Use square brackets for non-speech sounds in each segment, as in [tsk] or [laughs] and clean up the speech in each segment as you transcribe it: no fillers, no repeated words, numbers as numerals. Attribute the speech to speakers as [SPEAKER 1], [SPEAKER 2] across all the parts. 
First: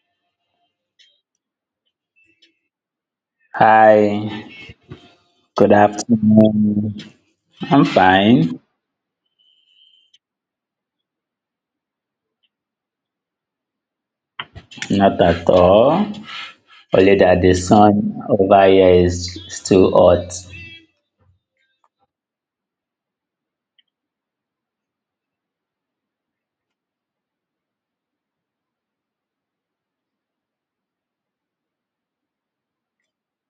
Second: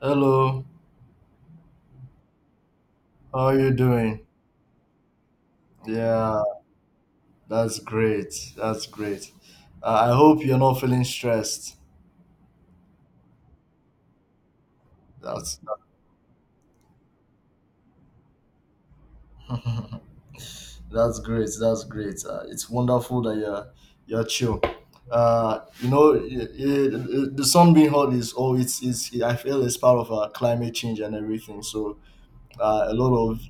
[SPEAKER 1] Hello, how are you doing?
[SPEAKER 2] Hi, good
[SPEAKER 1] Yeah,
[SPEAKER 2] afternoon.
[SPEAKER 1] that's
[SPEAKER 2] I'm
[SPEAKER 1] great.
[SPEAKER 2] fine,
[SPEAKER 1] That's great. I hope you're not feeling stressed.
[SPEAKER 2] not at
[SPEAKER 1] That's
[SPEAKER 2] all. Only that the sun over here is too hot,
[SPEAKER 1] that's great. That's great. It's wonderful that you're chill. Uh, you know, i- the sun being hot is oh, it's. I feel it's part of climate change and everything. So uh, a lot of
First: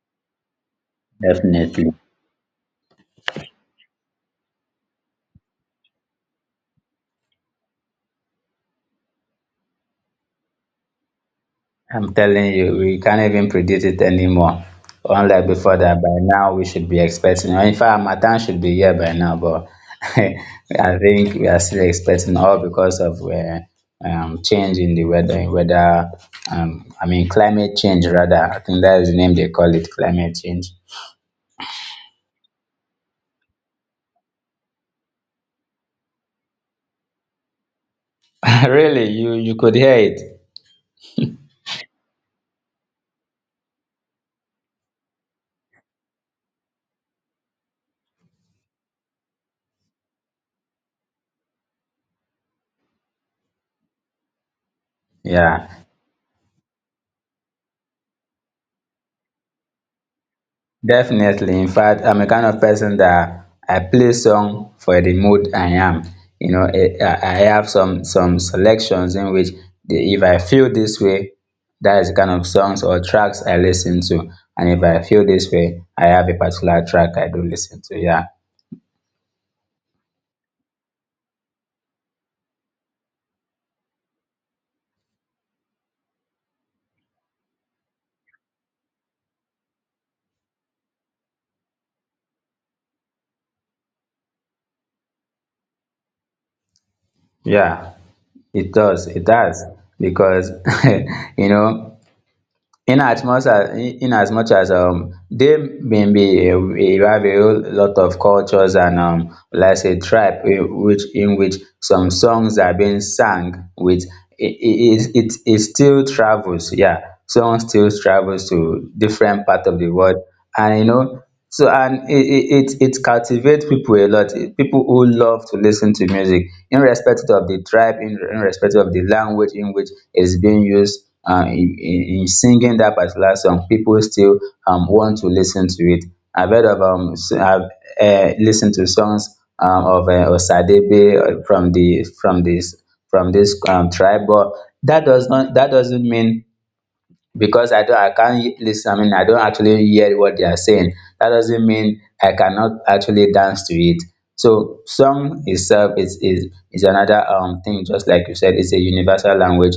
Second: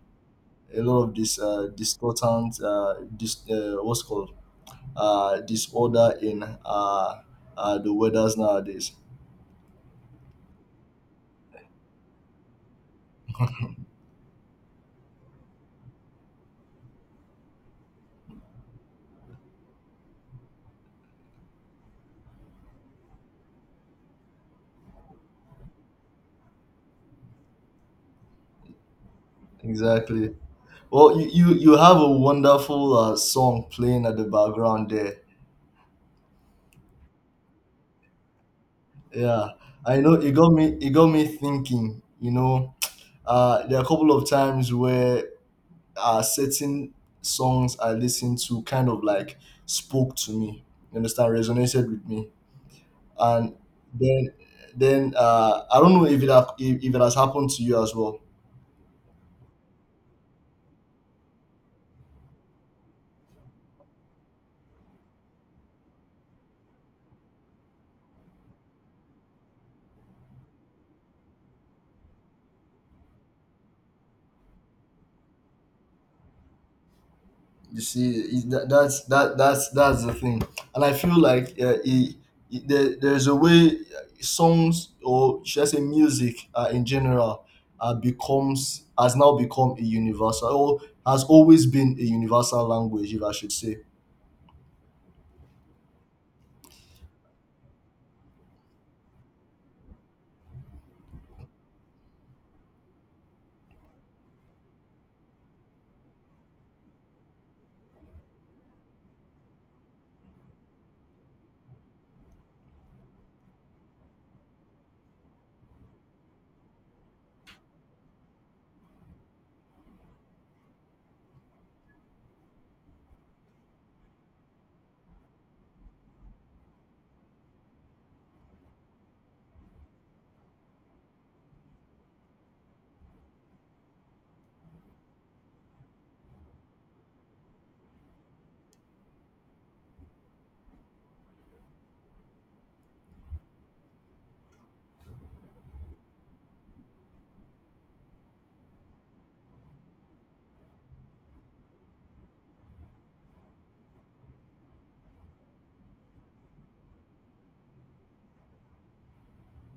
[SPEAKER 1] a lot of this
[SPEAKER 2] definitely.
[SPEAKER 1] distortant this what's called disorder in the weathers nowadays.
[SPEAKER 2] I'm telling you, we can't even predict it anymore. Unlike before that, by now we should be expecting. In fact, Matan should be here by now, but [laughs] I think we are still expecting all because of change in the weather, in weather I mean climate change rather. I think that is the name they call it,
[SPEAKER 1] Exactly.
[SPEAKER 2] climate change.
[SPEAKER 1] Well, you have a wonderful song playing at the background there.
[SPEAKER 2] [laughs] Really, you
[SPEAKER 1] Yeah,
[SPEAKER 2] you could hear
[SPEAKER 1] I know
[SPEAKER 2] it.
[SPEAKER 1] it got me thinking. You know, there are a couple of times where certain songs I listened to kind of like spoke to me. You understand, resonated with me, and then then I
[SPEAKER 2] Yeah,
[SPEAKER 1] don't know if it if it has happened to you as well.
[SPEAKER 2] definitely. In fact, I'm a kind of person that I play song for the mood I am, you know. I have some selections in which if I feel this way, that is the kind of songs or tracks I listen to. And if I feel this way, I have a particular track I do listen
[SPEAKER 1] You
[SPEAKER 2] to.
[SPEAKER 1] see,
[SPEAKER 2] Yeah,
[SPEAKER 1] that's the thing, and I feel like there's a way songs or should I say music in general becomes has now become a universal or has always been a universal language, if I should say.
[SPEAKER 2] yeah, it does. Because [laughs] you know, in as much as they bin be a we have a whole lot of cultures and let's say tribe, in which some songs are being sung with, it still travels. Yeah, song still travels to different part of the world. And you know, so, and it captivate people, a lot, people who love to listen to music irrespective of the tribe in, irrespective of the language in which it is being used in singing that particular song. People still want to listen to it. I've heard of I've listened to songs of Osadebe, from the from this tribe, but that doesn't mean because I can't listen, I mean I don't actually hear what they are saying. That doesn't mean I cannot actually dance to it. So song itself is another thing. Just like you said, it's a universal language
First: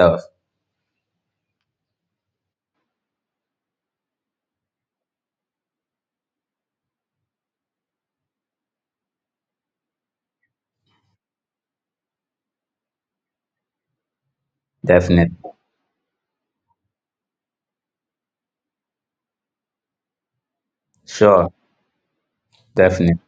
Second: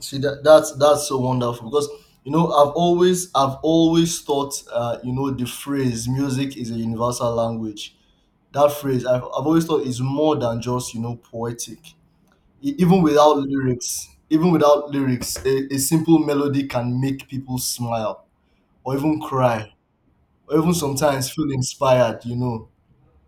[SPEAKER 1] See that that's so wonderful because you know I've always thought you know the phrase music is a universal language. That phrase I've always thought is more than just you know poetic. Even without lyrics
[SPEAKER 2] Definitely.
[SPEAKER 1] a simple melody can make people smile or even cry or even sometimes
[SPEAKER 2] Sure.
[SPEAKER 1] feel inspired, you know.
[SPEAKER 2] Definitely.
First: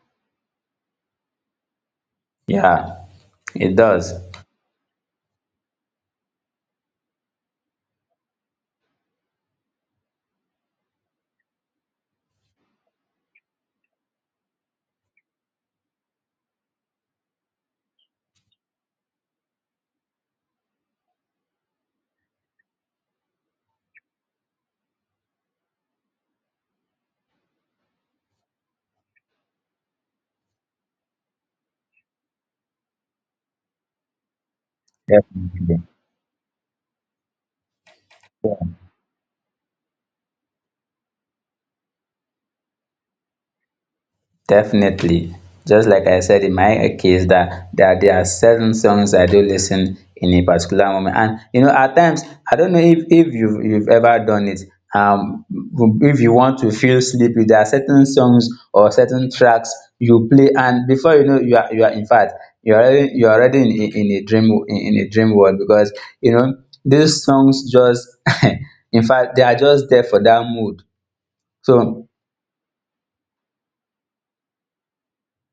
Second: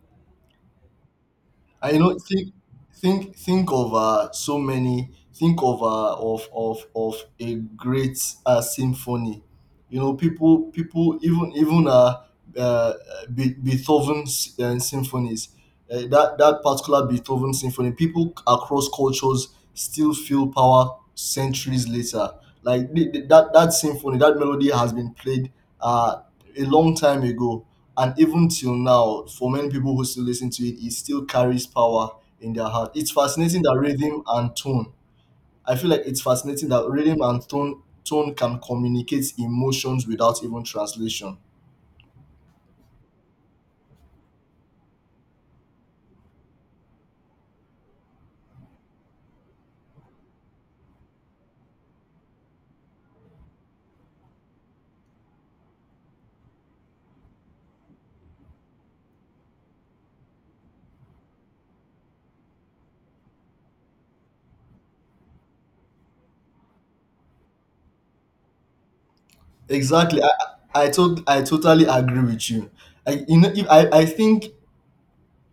[SPEAKER 1] And you know
[SPEAKER 2] Yeah,
[SPEAKER 1] think
[SPEAKER 2] it
[SPEAKER 1] of
[SPEAKER 2] does.
[SPEAKER 1] so many think of a great symphony. You know, people people even even uh Be- Beethoven's symphonies, that that particular Beethoven symphony, people across cultures still feel power centuries later. Like that that symphony, that melody has been played uh a long time ago, and even till now, for many people who still listen to it, it still carries power in their heart. It's fascinating that rhythm and tone I
[SPEAKER 2] Definitely.
[SPEAKER 1] feel like it's fascinating that rhythm and tone can communicate emotions without even translation.
[SPEAKER 2] Definitely. Just like I said in my case that, there are certain songs I do listen in a particular moment. And you know, at times I don't know if you've ever done it. Um if you want to feel sleepy, there are certain songs or certain tracks you play, and before you know you are, in fact you're already in a in a dream world because you know these songs just [laughs] in fact they are just there for
[SPEAKER 1] Exactly.
[SPEAKER 2] that mood.
[SPEAKER 1] I totally
[SPEAKER 2] So
[SPEAKER 1] agree with you. I you know if I, I think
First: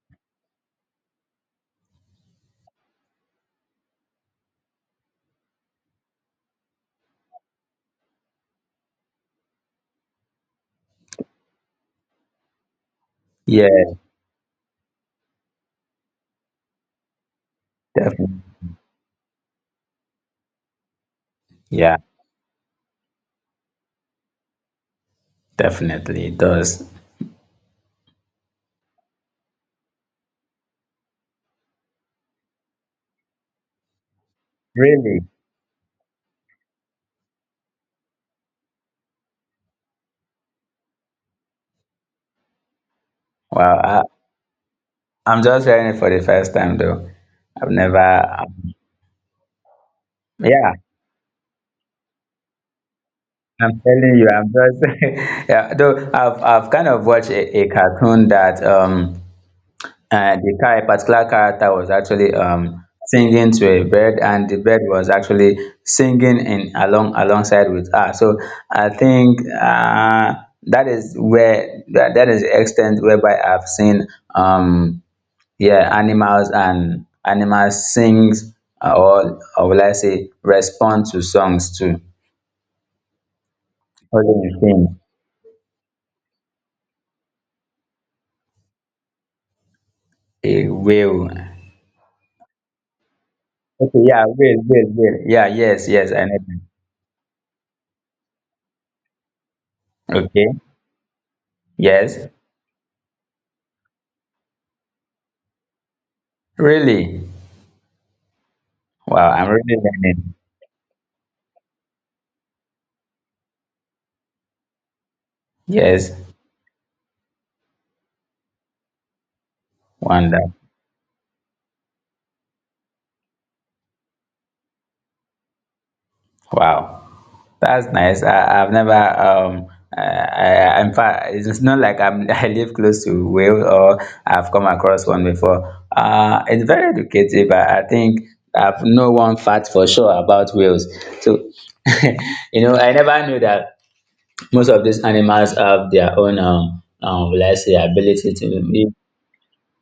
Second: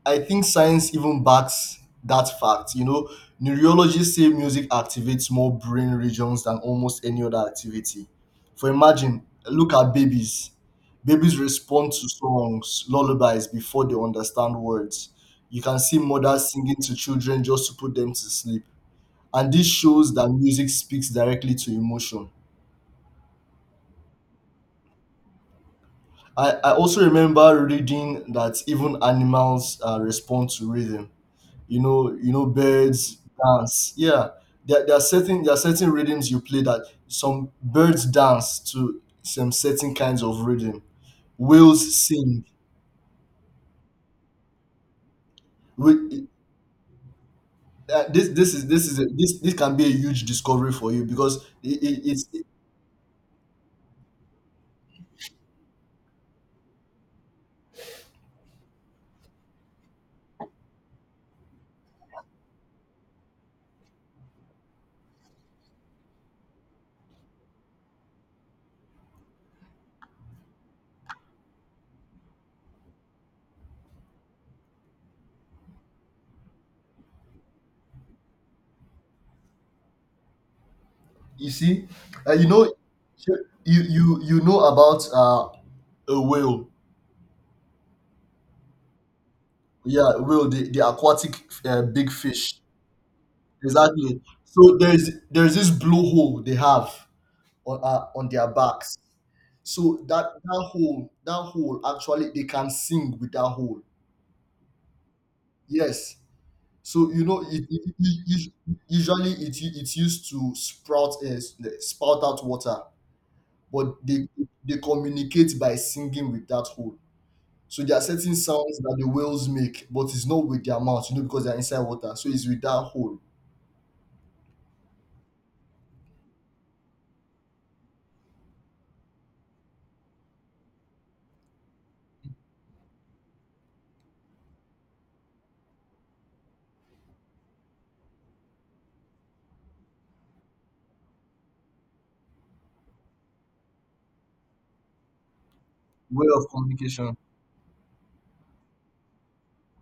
[SPEAKER 1] science even backs that fact. You know, neurologists say music activates more brain regions than almost any other activity. For imagine, look at babies. Babies respond to songs, lullabies before
[SPEAKER 2] yeah,
[SPEAKER 1] they understand words. You can see mothers singing to children just to put them to sleep, and this shows that music speaks directly to
[SPEAKER 2] yeah,
[SPEAKER 1] emotion.
[SPEAKER 2] definitely it
[SPEAKER 1] I
[SPEAKER 2] does.
[SPEAKER 1] also remember reading that even animals respond to rhythm. Birds dance. Yeah,
[SPEAKER 2] Really?
[SPEAKER 1] there are certain rhythms you play that some birds dance to, some certain kinds of rhythm. Whales sing.
[SPEAKER 2] Wow. I, I'm just hearing it for the
[SPEAKER 1] We,
[SPEAKER 2] first time, though. I've never.
[SPEAKER 1] this this is
[SPEAKER 2] um,
[SPEAKER 1] This is a, this can be a huge discovery
[SPEAKER 2] yeah,
[SPEAKER 1] for you because it's,
[SPEAKER 2] I'm telling you, I'm just. [laughs] Yeah, though I've kind of watched a cartoon that a particular character was actually singing to a bird, and the bird was actually singing in along, alongside with her. So I think that is where that is the extent whereby I've seen um yeah, animals, and animals sings or will I say respond to
[SPEAKER 1] you
[SPEAKER 2] songs
[SPEAKER 1] see,
[SPEAKER 2] too.
[SPEAKER 1] uh, you know,
[SPEAKER 2] All
[SPEAKER 1] you
[SPEAKER 2] in
[SPEAKER 1] know
[SPEAKER 2] sing.
[SPEAKER 1] about a whale. Yeah, will
[SPEAKER 2] A
[SPEAKER 1] the-
[SPEAKER 2] whale.
[SPEAKER 1] aquatic big fish.
[SPEAKER 2] Okay,
[SPEAKER 1] Exactly.
[SPEAKER 2] yeah, whale,
[SPEAKER 1] So
[SPEAKER 2] whale, whale. Yeah,
[SPEAKER 1] there's this
[SPEAKER 2] yes,
[SPEAKER 1] blue
[SPEAKER 2] yes, I know
[SPEAKER 1] hole they
[SPEAKER 2] them.
[SPEAKER 1] have on their backs. So
[SPEAKER 2] Okay,
[SPEAKER 1] that hole
[SPEAKER 2] yes.
[SPEAKER 1] actually, they can sing with that hole. Yes. So you
[SPEAKER 2] Really?
[SPEAKER 1] know
[SPEAKER 2] Wow,
[SPEAKER 1] usually
[SPEAKER 2] I'm really
[SPEAKER 1] it used
[SPEAKER 2] learning.
[SPEAKER 1] to sprout spout out water, but they communicate by
[SPEAKER 2] Yes,
[SPEAKER 1] singing with that hole. So there are certain sounds that the whales make, but it's
[SPEAKER 2] wonder.
[SPEAKER 1] not with their mouth, you know, because they're inside water. So it's with that hole.
[SPEAKER 2] Wow. That's nice. I, I've never I in fact it's not like I'm [laughs] I live close to Wales or I've come across one before. Uh, it's very educative. I think I've know one fact for sure about Wales. So [laughs] you know I never knew that most of these animals have their
[SPEAKER 1] Way
[SPEAKER 2] own
[SPEAKER 1] of communication.
[SPEAKER 2] let's say ability to.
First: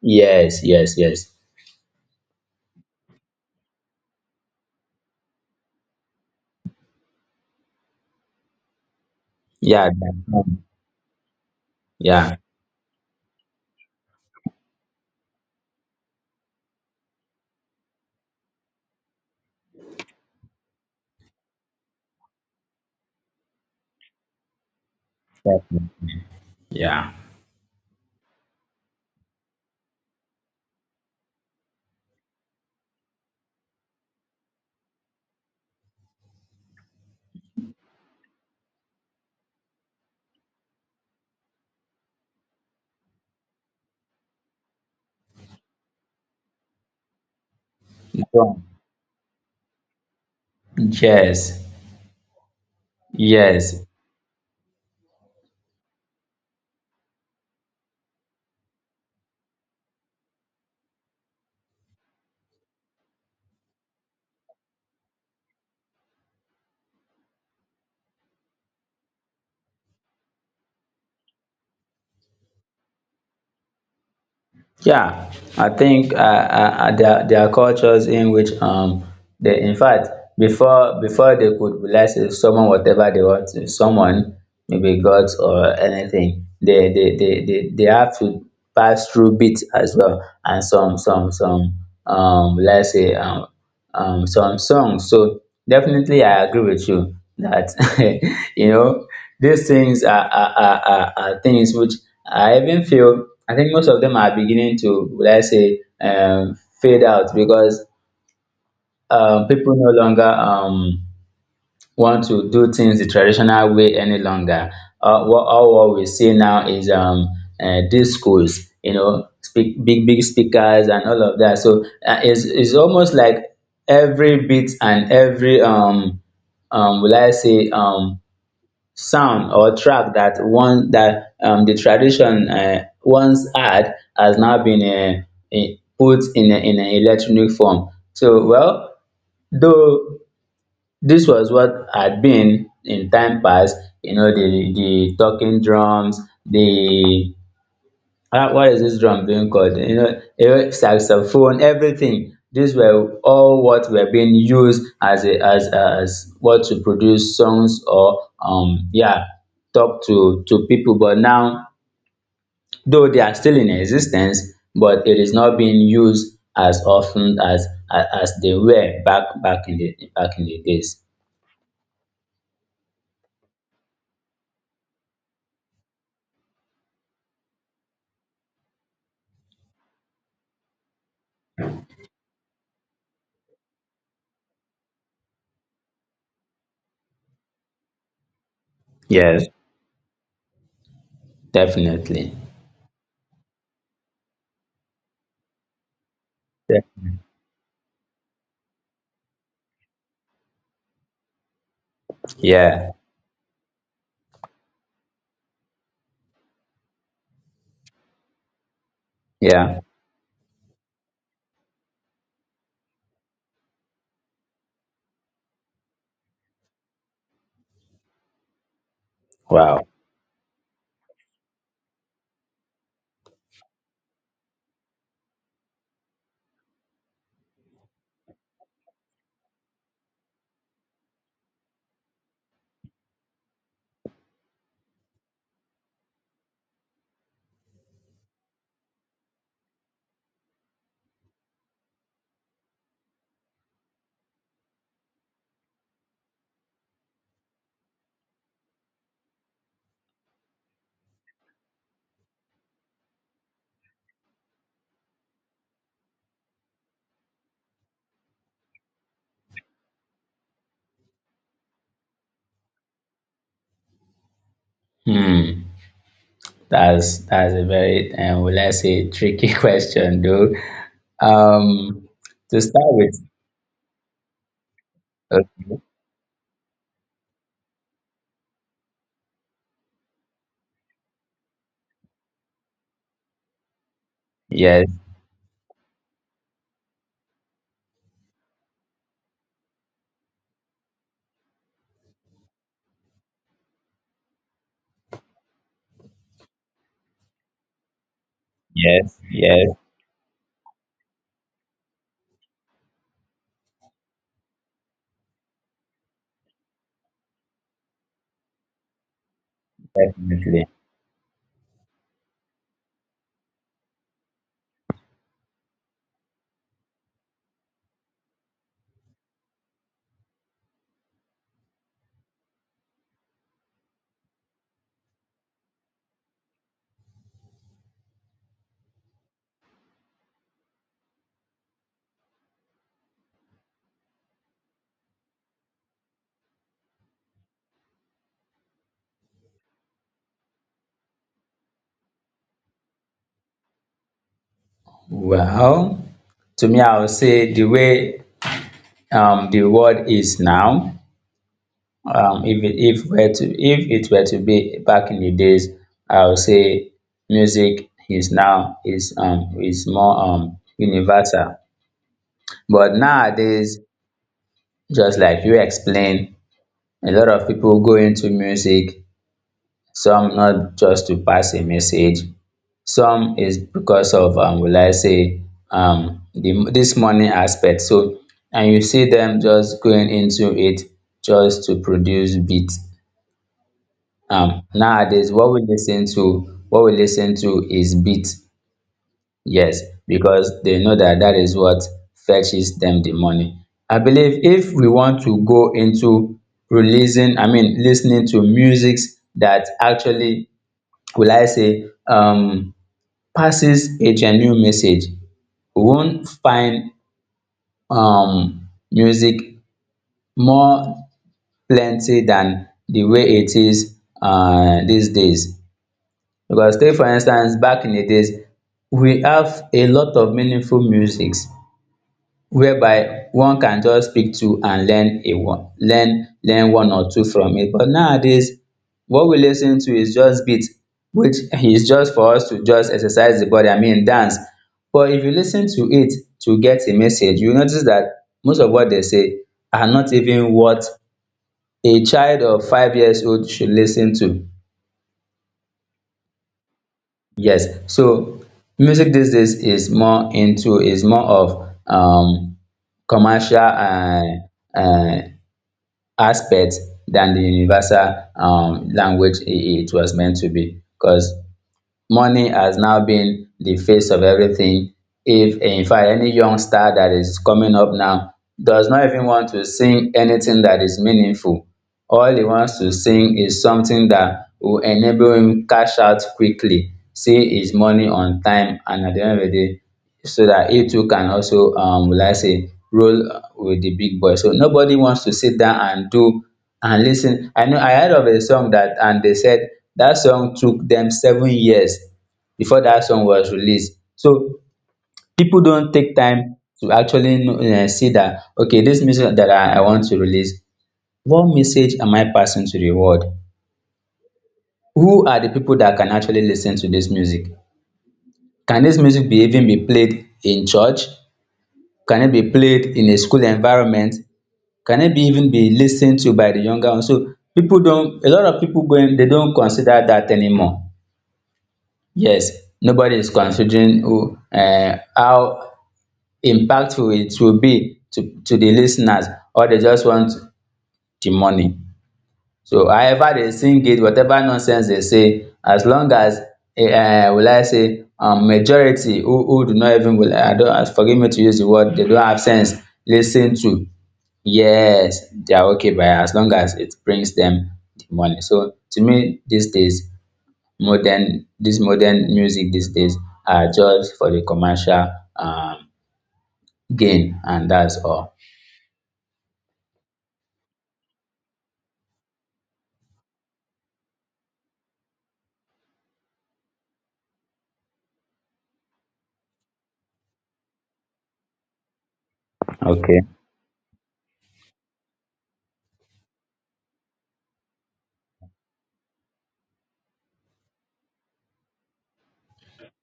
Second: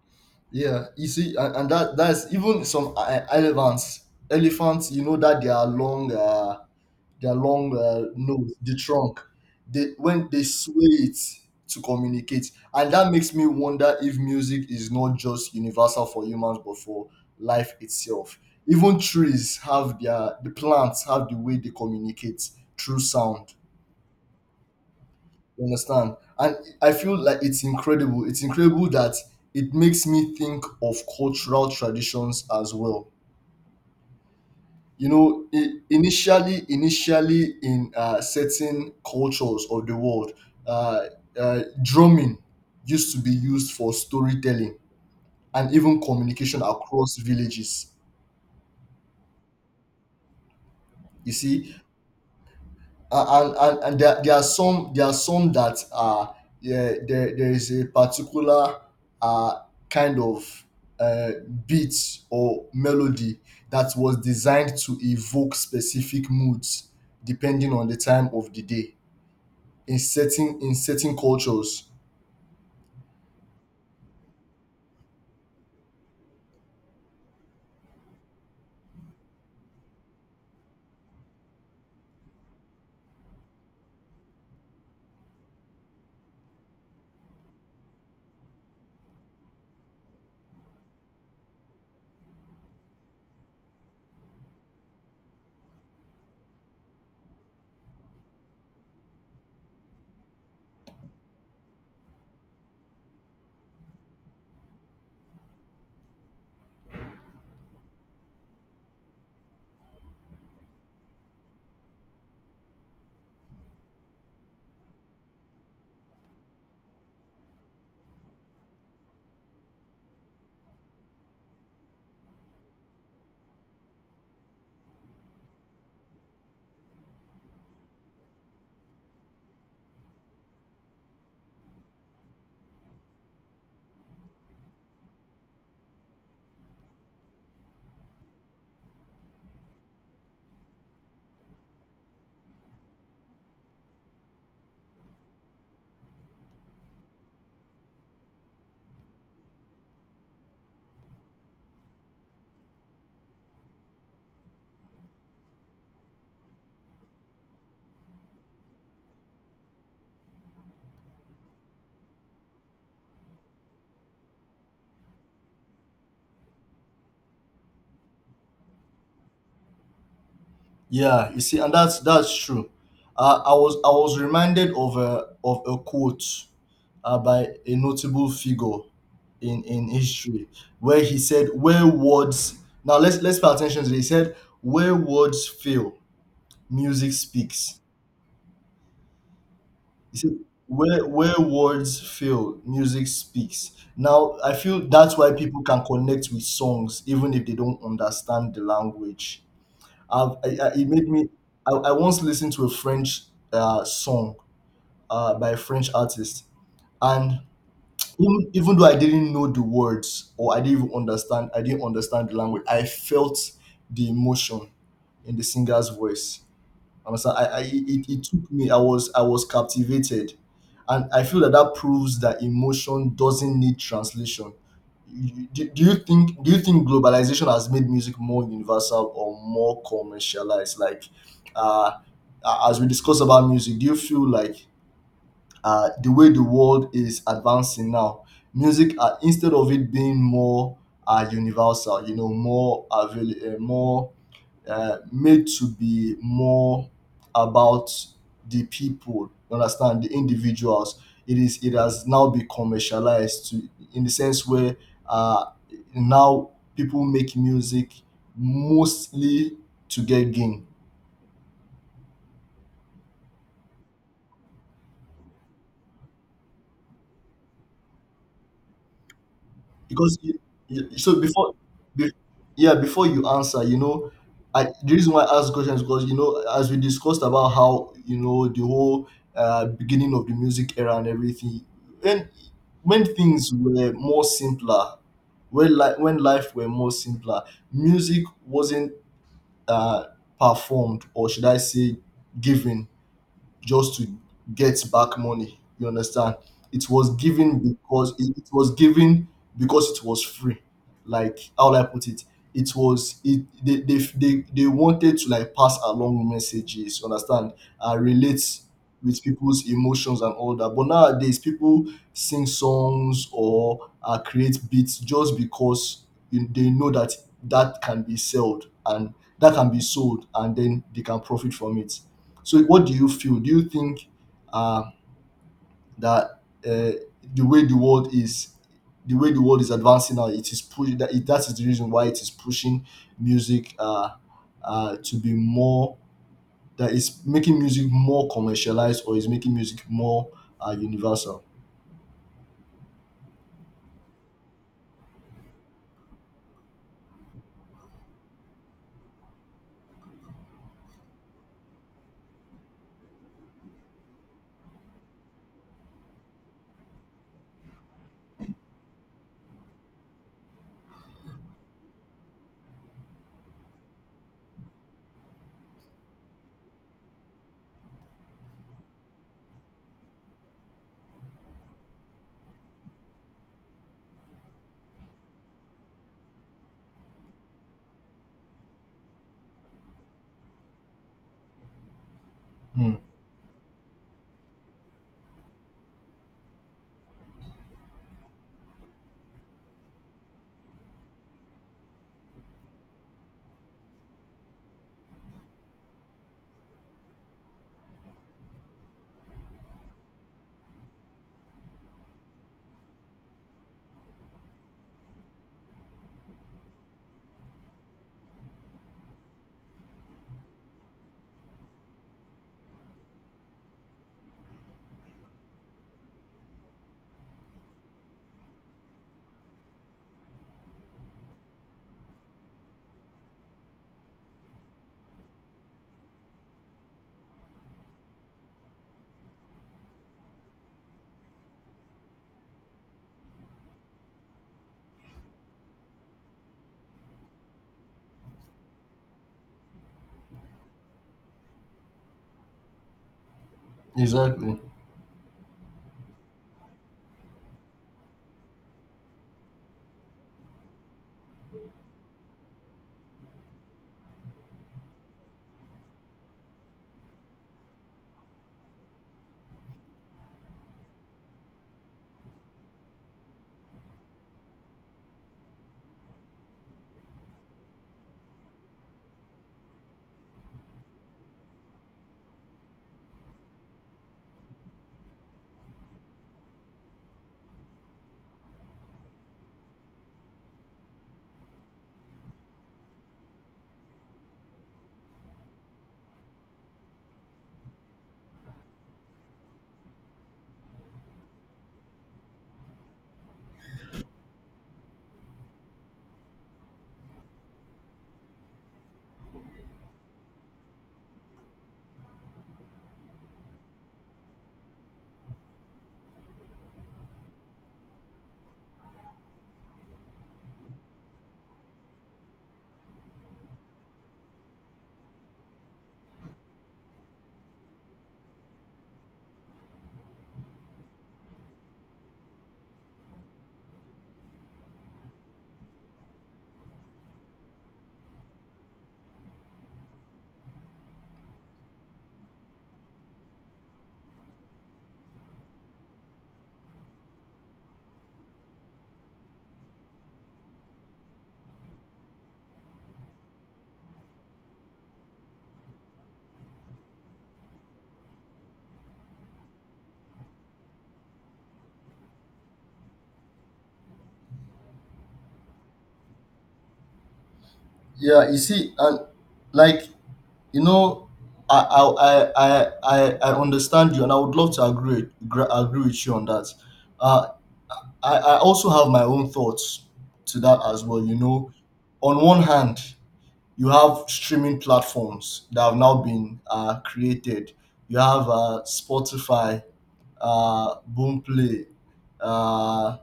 [SPEAKER 2] Yes,
[SPEAKER 1] Yeah,
[SPEAKER 2] yes,
[SPEAKER 1] you
[SPEAKER 2] yes.
[SPEAKER 1] see, and, that that's even some elephants. Elephants, you know that they are long, their long nose, the trunk.
[SPEAKER 2] Yeah,
[SPEAKER 1] They, when they sway it to
[SPEAKER 2] yeah,
[SPEAKER 1] communicate, and that makes me wonder if music is not just universal for humans, but for life itself. Even trees have their the plants have the way they communicate through sound. You understand? And I
[SPEAKER 2] yeah.
[SPEAKER 1] feel like it's incredible. It's incredible that It makes me think of cultural traditions as well. You know, initially in certain cultures of the world, uh, drumming used to be used for storytelling and even communication across villages. You
[SPEAKER 2] Yes,
[SPEAKER 1] see.
[SPEAKER 2] yes.
[SPEAKER 1] And there, there are some that are — yeah, there is a particular uh kind of uh, beat or melody that was designed to evoke specific moods depending on the time of the day, in certain cultures.
[SPEAKER 2] Yeah, I think there, there are cultures in which they in fact before they could bless someone whatever they want, if someone, maybe God or anything, they they have to pass through bits as well, and some let's say some songs. So definitely, I agree with you that [laughs] you know these things are things which I even feel. I think most of them are beginning to, would I say, fade out because people no longer want to do things the traditional way any longer. What, all what we see now is discos, you know, speak, big, big speakers and all of that. So it's almost like every beat and every, will I say, sound or track that one that the tradition once had, has now been put in a, in an electronic form. So, well, though this was what had been in time past, you know, the talking drums, the ah, what is this drum being called? You know, you saxophone, everything. These were all what were being used as a, as as what to produce songs or yeah talk to people. But now, though they are still in existence, but it is not being used as often as they were back in the back in the days.
[SPEAKER 1] Yeah, you see, and that's true. I was reminded of a quote by a notable figure in history where he said, "Where words — now let's pay attention to this. He said, "Where words fail, music speaks."
[SPEAKER 2] Yes.
[SPEAKER 1] He said, "Where words
[SPEAKER 2] Definitely.
[SPEAKER 1] fail, music speaks." Now I feel that's why people can connect with
[SPEAKER 2] Yeah.
[SPEAKER 1] songs even if they don't understand the language. I've, I, it made me. I once listened to a
[SPEAKER 2] Yeah.
[SPEAKER 1] French song by a French artist, and even, even though I didn't know the
[SPEAKER 2] Yeah.
[SPEAKER 1] words or I didn't even understand, I didn't understand the language. I felt the emotion in the singer's voice. Understand? It took me. I was
[SPEAKER 2] Wow.
[SPEAKER 1] captivated, and I feel that that proves that emotion doesn't need translation. Do you think — do you think globalization has made music more universal or more commercialized? Like, uh, as we discuss about music, do you feel like the way the world is advancing now, music, instead of it being more universal, you know, more more made to be more about the people, you understand, the individuals, it is — it has now been commercialized to, in the sense where uh now people make music mostly to get gain,
[SPEAKER 2] Hmm. That's a very will I say tricky [laughs]
[SPEAKER 1] because
[SPEAKER 2] question though.
[SPEAKER 1] you — so
[SPEAKER 2] Um
[SPEAKER 1] be,
[SPEAKER 2] to
[SPEAKER 1] yeah,
[SPEAKER 2] start
[SPEAKER 1] before
[SPEAKER 2] with,
[SPEAKER 1] you answer, you know, I the reason why I ask questions,
[SPEAKER 2] okay.
[SPEAKER 1] because you know as we discussed about how you know the whole beginning of the music era and everything, when things were more
[SPEAKER 2] Yes,
[SPEAKER 1] simpler, when like when life were more simpler, music wasn't uh, performed or should I say given just to get back money. You understand? It was given because it was
[SPEAKER 2] yes,
[SPEAKER 1] given
[SPEAKER 2] yes,
[SPEAKER 1] because it was free. Like how will I put it? It was — it they wanted to like pass along messages, you understand, and relate with people's emotions and all
[SPEAKER 2] definitely.
[SPEAKER 1] that. But nowadays people sing songs or create beats just because they know that that can be sold and that can be sold, and then they can profit from it. So, what do you feel? Do you think uh, that uh, the way the world is — the way the world is advancing now, it is pushing that — it, that is the reason why it is pushing music to be more — that is making music more commercialized, or is making music more universal.
[SPEAKER 2] Well, to me I would say the way the world is now, if it if it were to be back in the days, I would say music is now is more universal, but nowadays, just like you explain, a lot of people go into music, some not just to pass a message, some is because of will I say the this money aspect. So and you see them just going into it just to produce beat.
[SPEAKER 1] Hmm,
[SPEAKER 2] Nowadays what we listen to, what we listen to is beat. Yes, because they know that that is what fetches them the money. I believe if we want to go into releasing, I mean listening to musics that actually will I say passes a genuine message, we won't find music more plenty than the way it is uh, these days, because take for instance back in the days we have a lot of meaningful musics whereby one can just pick two and learn a one learn learn one or two from it. But nowadays what we lis ten to is just beat, which [laughs] is just for us to just exercise the body, I mean dance. But if you lis ten to it to get a message, you notice that most of what they say are not even what a child of 5 years old should lis ten to.
[SPEAKER 1] exactly.
[SPEAKER 2] Yes, so music these days is more into is more of commercial and um aspect than the universal language it was meant to be, because money has now been the face of everything. If in fact any youngster that is coming up now does not even want to sing anything that is meaningful, all he wants to sing is something that will enable him cash out quickly, see his money on time, and at the end of the day, so that he too can also will I say roll with the big boy. So nobody wants to sit down and do and listen. I know I heard of a song that and they said that song took them 7 years before that song was released. So people don't take time to actually know, eh, see that okay, this music that I want to release, what message am I passing to the world? Who are the people that can actually listen to this music? Can this music be even be played in church? Can it be played in a school environment? Can it be even be lis ten to by the younger ones? So people don't, a lot of people going, they don't consider that anymore. Yes, nobody is considering who, um, how impactful it will be to the lis ten ers, or they just want the money. So however they sing it, whatever nonsense they say, as long as will I say majority who do not even will I don't forgive me to use the word they don't have sense listen to, yes, they are okay by, as long as it brings them the money. So to me these days modern this modern music these days are just for the commercial um gain, and that's
[SPEAKER 1] Yeah,
[SPEAKER 2] all.
[SPEAKER 1] you see, and like you know, I understand you, and I would love to agree — agree with you on that. Uh, I also have my own thoughts to that as well. You know, on one hand,
[SPEAKER 2] Okay.
[SPEAKER 1] you have streaming platforms that have now been created. You have Spotify, Boomplay, uh,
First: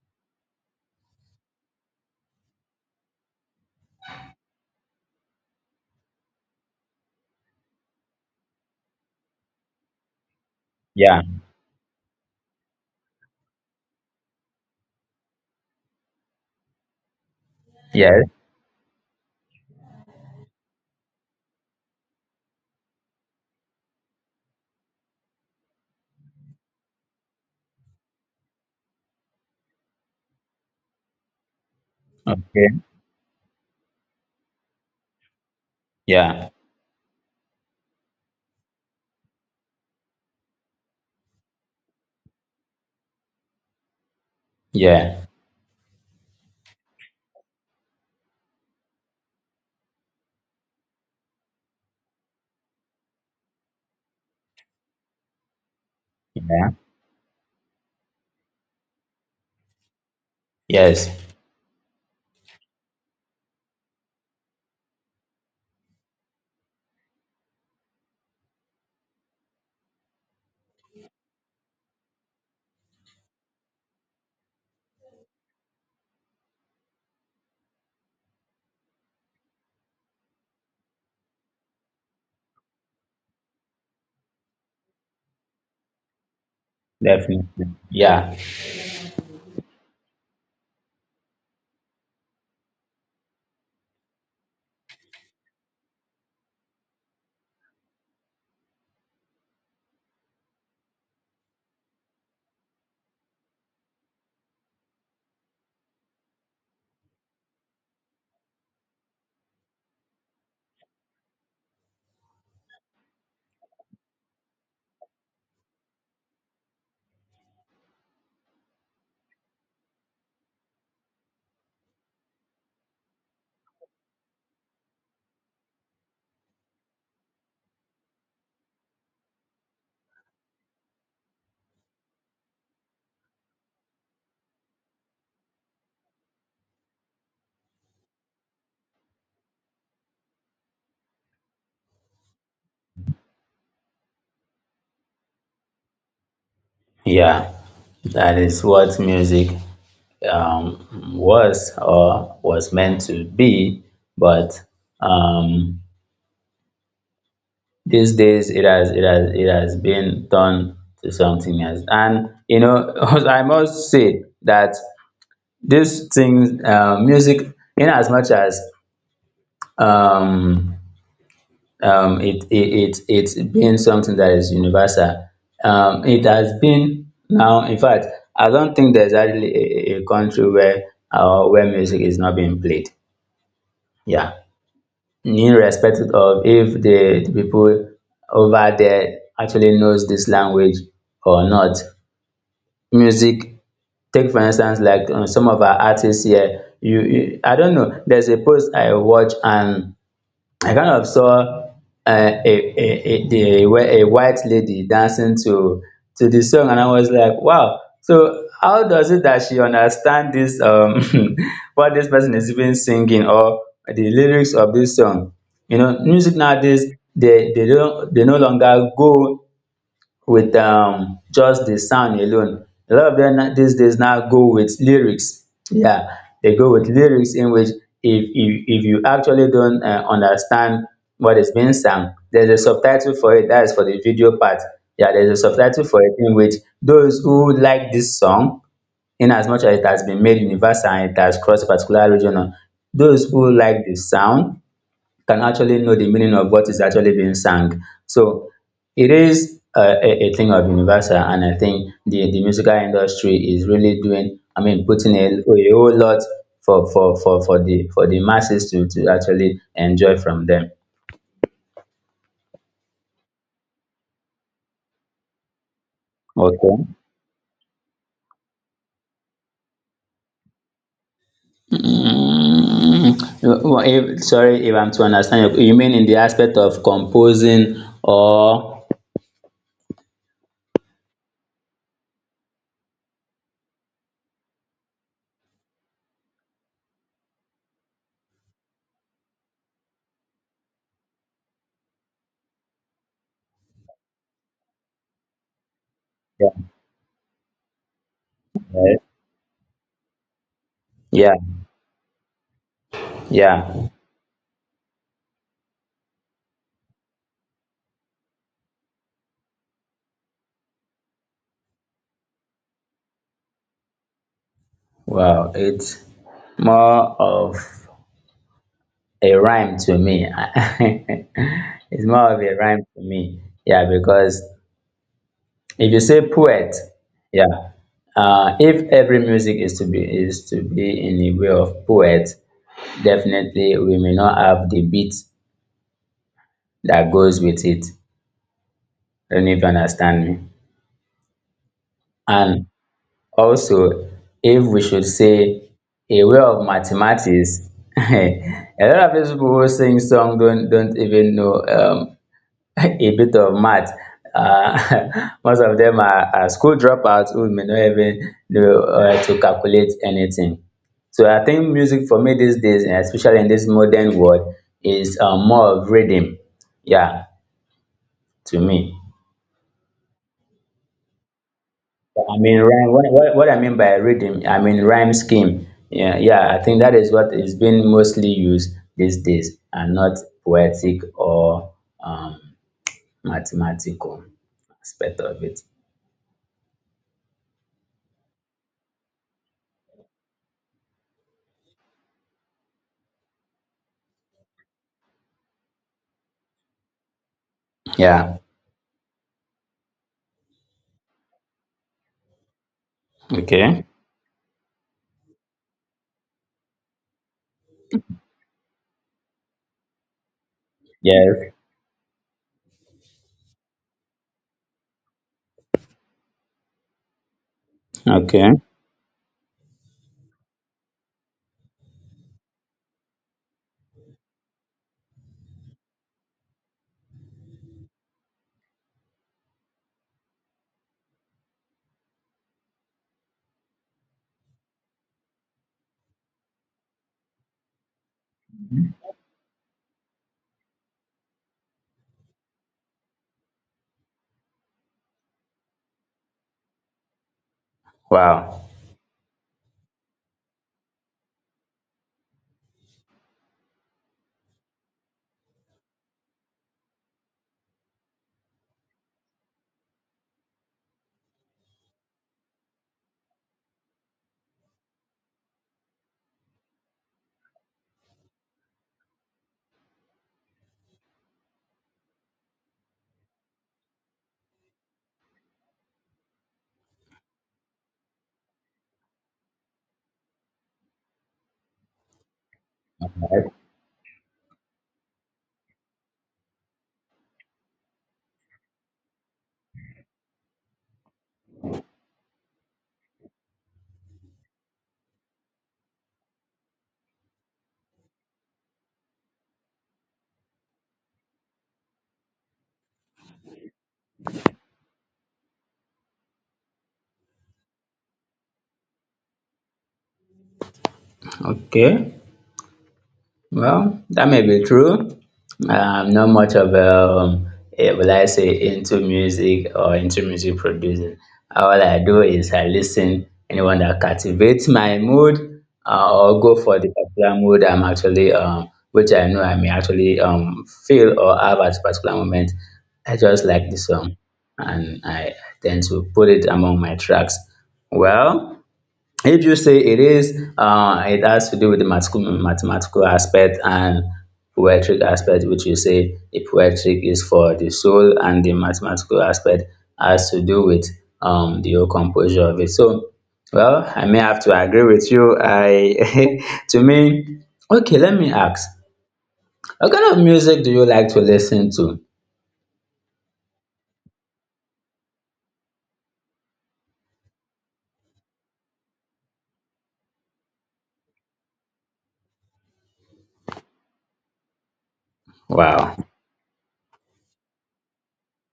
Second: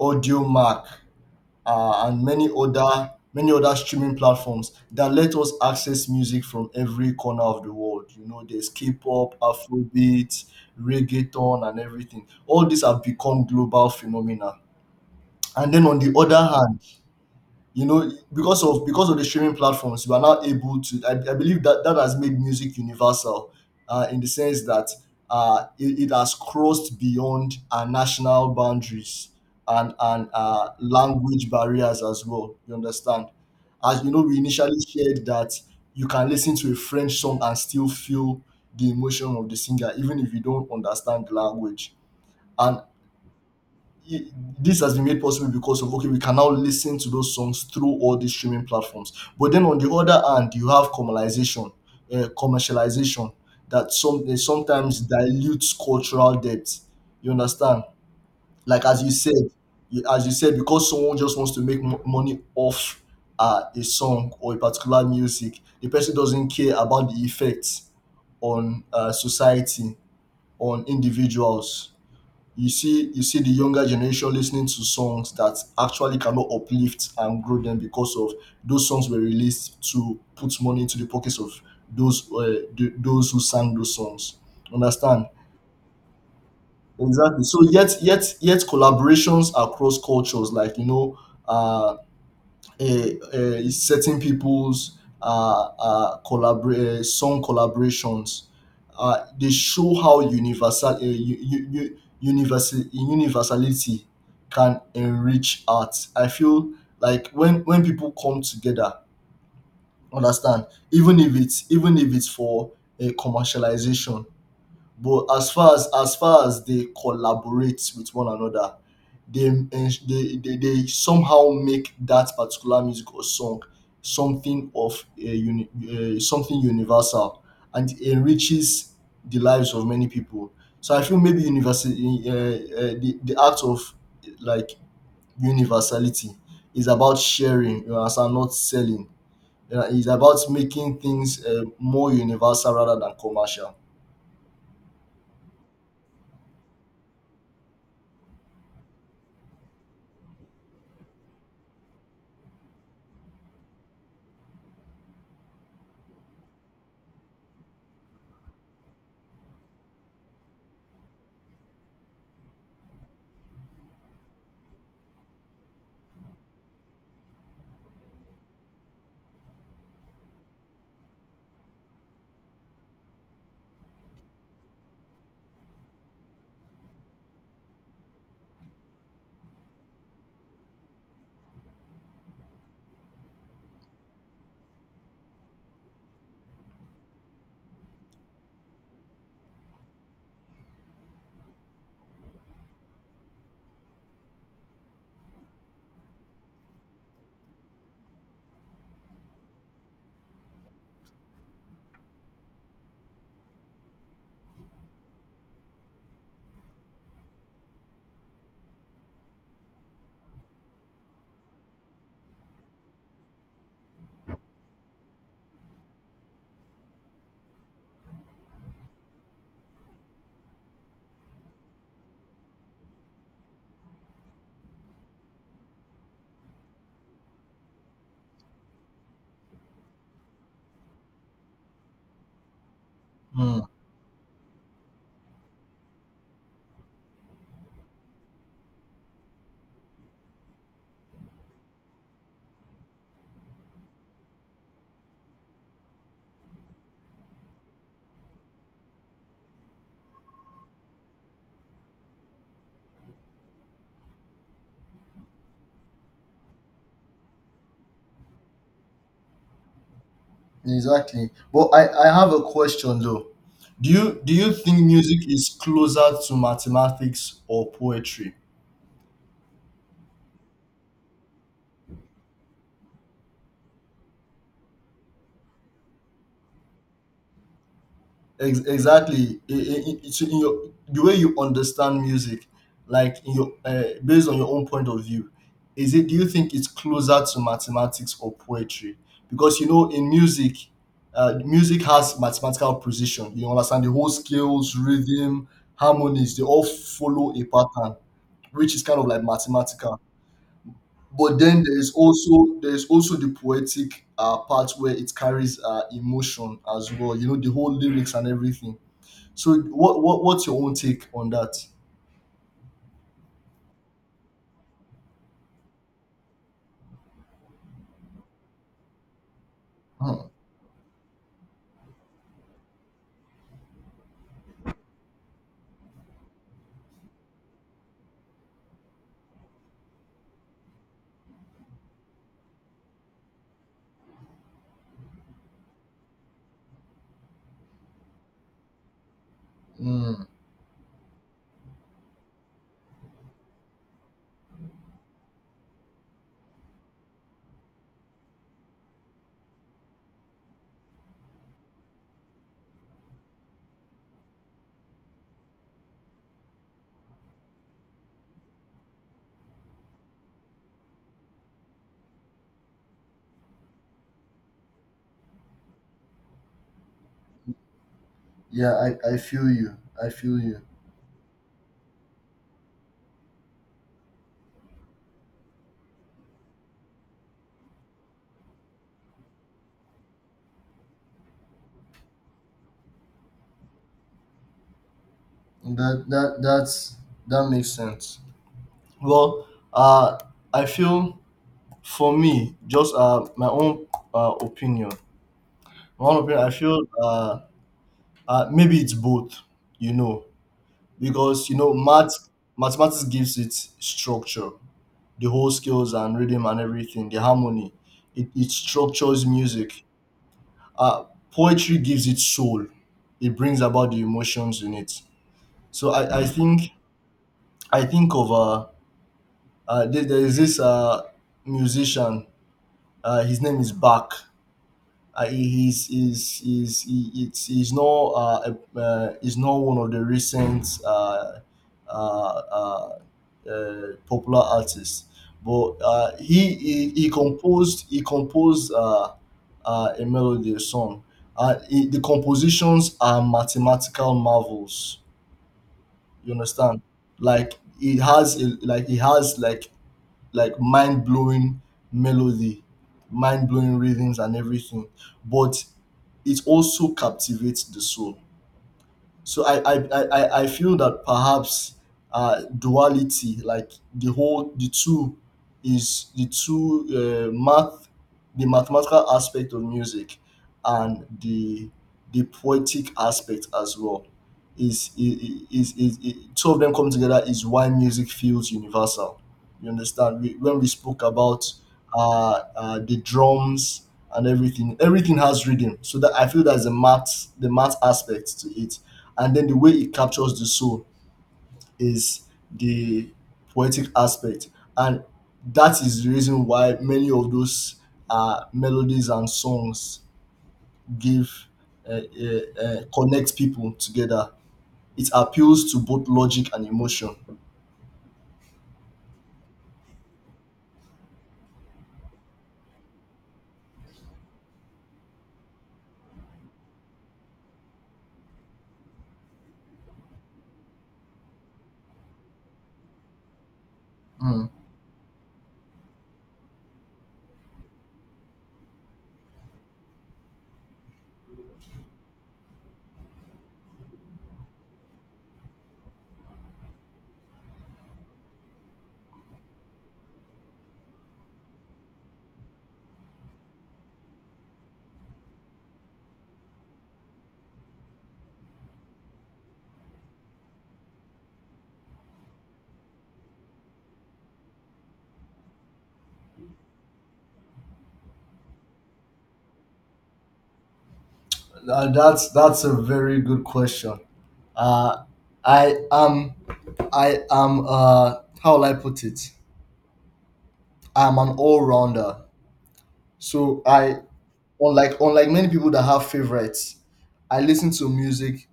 [SPEAKER 1] AudioMac, and many other streaming platforms that let us access music from every corner of the world. You know, there's K-pop, Afrobeat,
[SPEAKER 2] Yeah.
[SPEAKER 1] reggaeton, and everything. All these have become global phenomena. And then on the other hand, you know,
[SPEAKER 2] Yes.
[SPEAKER 1] because of the streaming platforms, you are now able to. I believe that that has made music universal, in the sense that it has crossed beyond our national boundaries and language barriers as well. You
[SPEAKER 2] Okay.
[SPEAKER 1] understand? As you know, we initially shared that you can
[SPEAKER 2] Yeah.
[SPEAKER 1] listen to a French song and still feel the emotion of the singer, even if you don't understand the language. And y- this has been made
[SPEAKER 2] Yeah.
[SPEAKER 1] possible because of — okay, we can now listen to those songs through all these streaming platforms. But then on the other hand, you have commercialization, commercialization that some sometimes dilutes cultural
[SPEAKER 2] Yeah.
[SPEAKER 1] depth. You understand? Like as you said, as you said, because
[SPEAKER 2] Yes.
[SPEAKER 1] someone just wants to make money off a song or a particular music, the person doesn't care about the effects on society, on individuals. You see, the younger generation listening to songs that actually cannot uplift and grow them, because of those songs were released to put money into the pockets of those those who sang those songs. Understand? Exactly. So
[SPEAKER 2] Definitely.
[SPEAKER 1] yet,
[SPEAKER 2] Yeah,
[SPEAKER 1] collaborations across cultures, like, you know, uh a, a certain people's song collaborations. They show how universal universality can enrich art. I feel like when people come together, understand, even if it's for a commercialization, but as far as they collaborate with one another, they they somehow make that particular music or song something of a uni, something universal, and it enriches the lives of many people. So I feel maybe the act of, like, universality is about sharing, you understand, not selling. It's about making things more universal rather than commercial.
[SPEAKER 2] yeah. That is what music um, was or was meant to be, but um, these days it has it has been turned to something else. And [laughs] I must say that this thing, music, in as much as um, it's been something that is universal. It has been now, in fact, I don't think there's actually a country where music is not being played. Yeah, irrespective of if the people over there actually knows this language or not. Music, take for instance, like some of our artists here. I don't know. There's a post I watch and I kind of saw where a white lady dancing to the song, and I was like, wow. So how does it that she understand this [laughs] what this person is even singing or the lyrics of this song? You know, music nowadays they no longer go with just the sound alone. A lot of them these days now go with lyrics. Yeah, they go with lyrics in which if you actually don't understand what is being sung, there's a subtitle for it.
[SPEAKER 1] Hmm.
[SPEAKER 2] That is for the video part. Yeah, there's a subtitle for it in which those who like this song in as much as it has been made universal and it has crossed a particular region, those who like the sound can actually know the meaning of what is actually being sung. So it is a thing of universal, and I think the musical industry is really doing, I mean, putting a whole lot for the masses to actually enjoy from them.
[SPEAKER 1] Exactly. But I have a question though. Do you think music is closer to
[SPEAKER 2] Okay.
[SPEAKER 1] mathematics or poetry?
[SPEAKER 2] Well, if, sorry if I'm to understand you. You mean in the aspect of composing or
[SPEAKER 1] Exactly. The way you understand music, like in your based on your own point of view, is it? Do you think it's closer to mathematics or poetry? Because you know, in music, music has mathematical precision. You understand the whole scales, rhythm, harmonies. They all follow a pattern, which is
[SPEAKER 2] yeah,
[SPEAKER 1] kind of like mathematical.
[SPEAKER 2] yeah,
[SPEAKER 1] But then there is also the
[SPEAKER 2] yeah.
[SPEAKER 1] poetic part where it carries emotion as well. You know, the whole lyrics and everything. So what what's your own take on that?
[SPEAKER 2] Wow, it's more of a rhyme to me.
[SPEAKER 1] Hmm.
[SPEAKER 2] [laughs] It's more of a rhyme to me. Yeah, because if you say poet, yeah, if every music is to be in the way of poet, definitely we may not have the beat that goes with it. I don't know if you understand
[SPEAKER 1] Mm.
[SPEAKER 2] me. And also, if we should say a way of mathematics, [laughs] a lot of these people who sing song don't even know [laughs] a bit of math. [laughs] Most of them are school dropouts who may not even know to calculate anything. So I think music for me these days, and especially in this modern world, is more of rhythm. Yeah, to
[SPEAKER 1] Yeah,
[SPEAKER 2] me.
[SPEAKER 1] I feel you. I feel you.
[SPEAKER 2] I mean, rhyme, what I mean by rhythm, I mean rhyme scheme. Yeah, yeah, I think that is what is being mostly used these days, and not poetic or um, mathematical aspect of it.
[SPEAKER 1] That that makes sense. Well, uh, I feel for me, just my own opinion. My own opinion. I feel
[SPEAKER 2] Yeah.
[SPEAKER 1] maybe it's both. You know, because you know mathematics gives it
[SPEAKER 2] Okay.
[SPEAKER 1] structure, the whole scales and rhythm and everything, the harmony. It structures music, uh,
[SPEAKER 2] Yes.
[SPEAKER 1] poetry gives it soul. It brings about the emotions in it. So I think I think of
[SPEAKER 2] Okay.
[SPEAKER 1] there, there is this musician. His name is Bach. He's not he's not one of the recent uh, uh, popular artists, but he composed a melody, a song. The compositions are mathematical marvels. You understand?
[SPEAKER 2] Wow.
[SPEAKER 1] Like it has like mind blowing melody, mind blowing rhythms and everything. But it also captivates the soul. So I feel that perhaps duality, like the whole, the two, is the two math, the mathematical aspect of music, and the poetic aspect as well. Is two of them come together is why music feels universal. You understand? We, when we spoke about the drums and everything, everything has rhythm. So that I feel that's the math aspect to it, and then the way it captures the soul is the poetic aspect, and that is the reason why many of those melodies and songs give connect people together. It appeals to both logic and emotion.
[SPEAKER 2] Okay. Well, that may be true. I'm not much of a, will I say, into music or into music producing. All I do is I listen anyone that
[SPEAKER 1] Mm.
[SPEAKER 2] captivates my mood or go for the particular mood I'm actually, which I know I may actually feel or have at a particular moment. I just like the song and I tend to put it among my tracks. Well, if you say it is, it has to do with the mathematical aspect and poetic aspect, which you say the poetic is for the soul, and the mathematical aspect has to do with the whole composure of it. So, well, I may have to agree with you. I, [laughs] to me, okay, let me ask. What kind of music do you like to listen
[SPEAKER 1] Uh,
[SPEAKER 2] to?
[SPEAKER 1] that's that's a very good question. Uh, I am I am How will I put it? I'm an all-rounder. So I unlike many people that
[SPEAKER 2] Wow.
[SPEAKER 1] have favorites, I listen to music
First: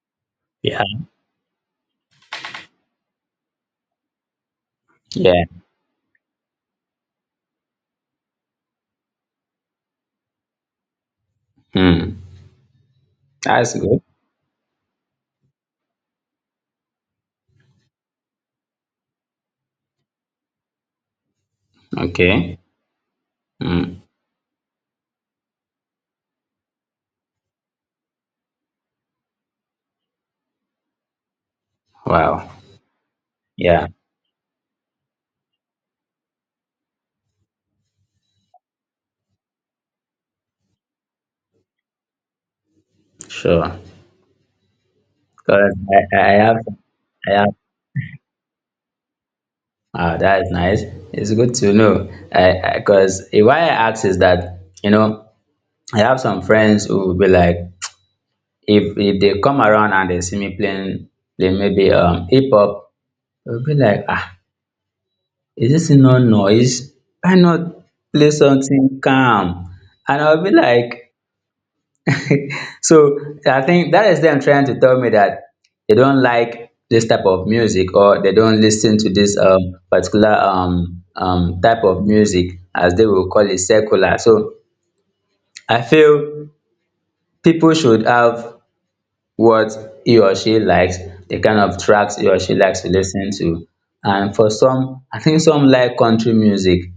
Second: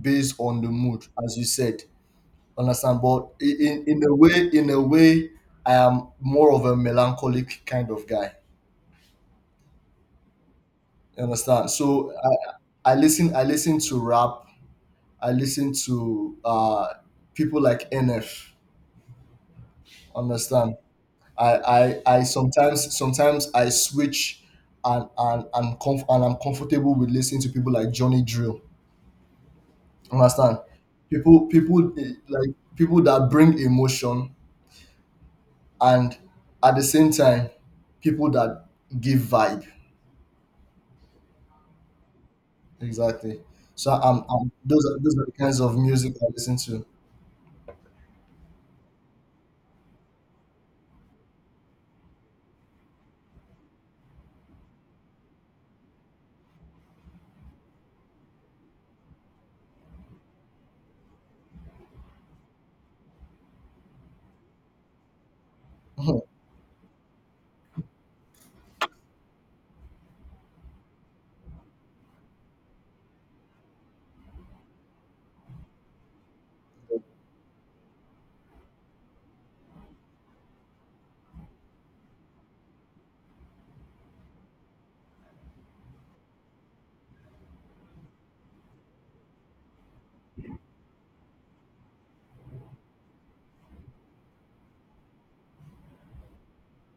[SPEAKER 1] based on the
[SPEAKER 2] Yeah.
[SPEAKER 1] mood, as you said, understand. But in a way,
[SPEAKER 2] Yeah.
[SPEAKER 1] I am more of a melancholic kind of guy, you understand. So
[SPEAKER 2] Hmm.
[SPEAKER 1] I
[SPEAKER 2] That's
[SPEAKER 1] listen to
[SPEAKER 2] good.
[SPEAKER 1] rap. I listen to people like NF, understand. I
[SPEAKER 2] Okay.
[SPEAKER 1] sometimes Sometimes I
[SPEAKER 2] Hmm.
[SPEAKER 1] switch, and I'm comfortable with listening to people like Johnny Drill, understand. People,
[SPEAKER 2] Wow.
[SPEAKER 1] like people that bring
[SPEAKER 2] Yeah.
[SPEAKER 1] emotion, and at the same time, people that give vibe. Exactly.
[SPEAKER 2] Sure.
[SPEAKER 1] So I'm, I those are the kinds
[SPEAKER 2] Correct.
[SPEAKER 1] of music I
[SPEAKER 2] I
[SPEAKER 1] listen
[SPEAKER 2] have,
[SPEAKER 1] to.
[SPEAKER 2] I have. Ah, that is nice. It's good to know. I, because why I ask is that you know I have some friends who will be like, if they come around and they see me playing, they maybe hip hop, they'll be like, ah,
[SPEAKER 1] [laughs]
[SPEAKER 2] is this no
[SPEAKER 1] Mhm.
[SPEAKER 2] noise? Why not play something calm? And I'll be like, [laughs] so I think that is them trying to tell me that they don't like this type of music or they don't listen to this particular type of music as they will call it secular. So I feel people should have what he or she likes, the kind of tracks he or she likes to listen to. And for some, I think some like country music.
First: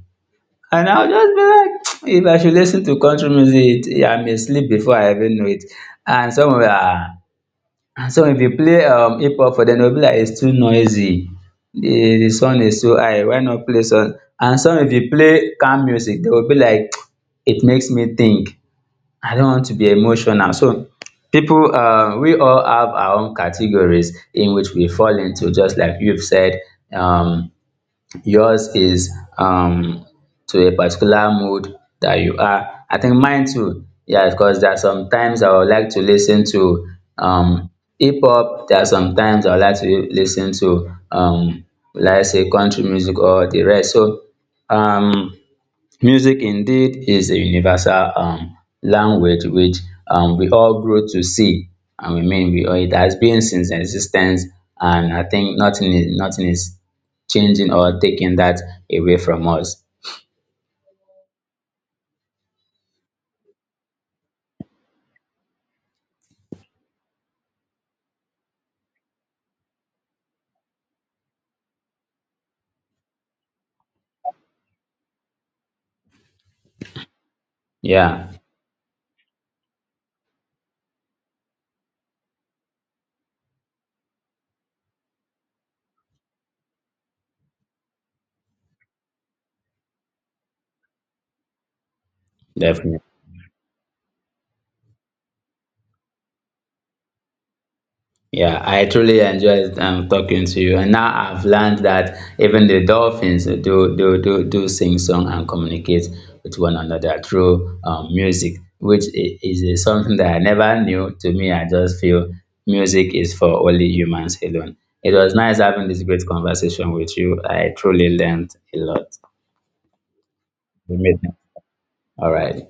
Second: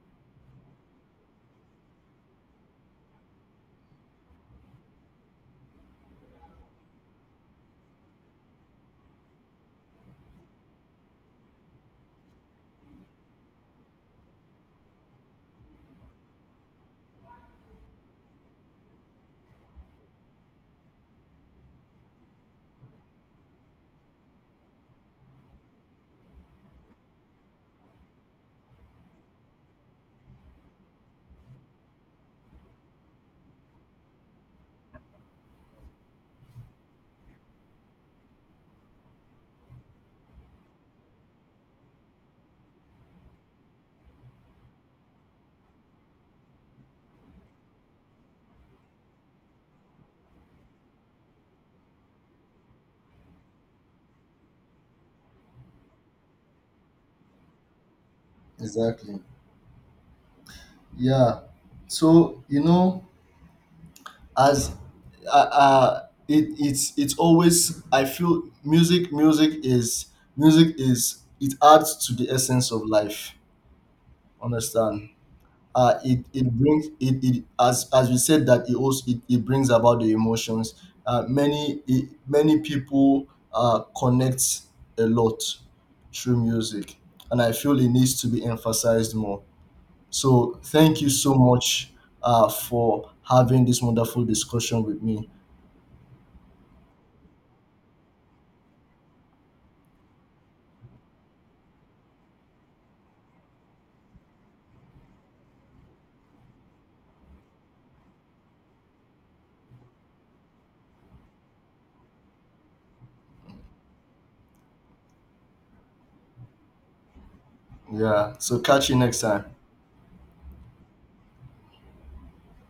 [SPEAKER 2] And I'll just be like, [tsk] if I should listen to country music, I may sleep before I even know it. And some of them are. So if you play hip hop for dem, dem go be like it's too noisy, the sound is too high, why not play some, and some if you play calm music, they will be like [tsk] it makes me think, I don't want to be emotional. So people, we all have our own categories in which we fall into just like you've said. um Yours is um to a particular mood that you are. I think mine too. Yeah, because there are some times I would like to listen to um hip hop. There are some times I would like to listen to let's say country music or the rest. So um music indeed is a universal language which we all grow to see, I mean we all, it has been since existence, and I think nothing is changing or taking that away
[SPEAKER 1] Exactly.
[SPEAKER 2] from us.
[SPEAKER 1] Yeah, so you know, as uh, uh it it's always, I feel music is, it adds to the essence of life, understand. It, as we
[SPEAKER 2] Yeah,
[SPEAKER 1] said, that it also, it brings about the emotions. Many people connect a lot through music, and I feel it needs to be emphasized more. So thank you so much
[SPEAKER 2] definitely.
[SPEAKER 1] for having this wonderful discussion with me.
[SPEAKER 2] Yeah, I truly enjoyed talking to you. And now I've learned that even the dolphins do sing song and communicate with one another through music, which is something that I never knew. To me, I just feel music is for only humans alone. It was nice having this great conversation with you. I truly
[SPEAKER 1] Yeah.
[SPEAKER 2] learned
[SPEAKER 1] So
[SPEAKER 2] a
[SPEAKER 1] catch you
[SPEAKER 2] lot.
[SPEAKER 1] next time.
[SPEAKER 2] We made it. All right.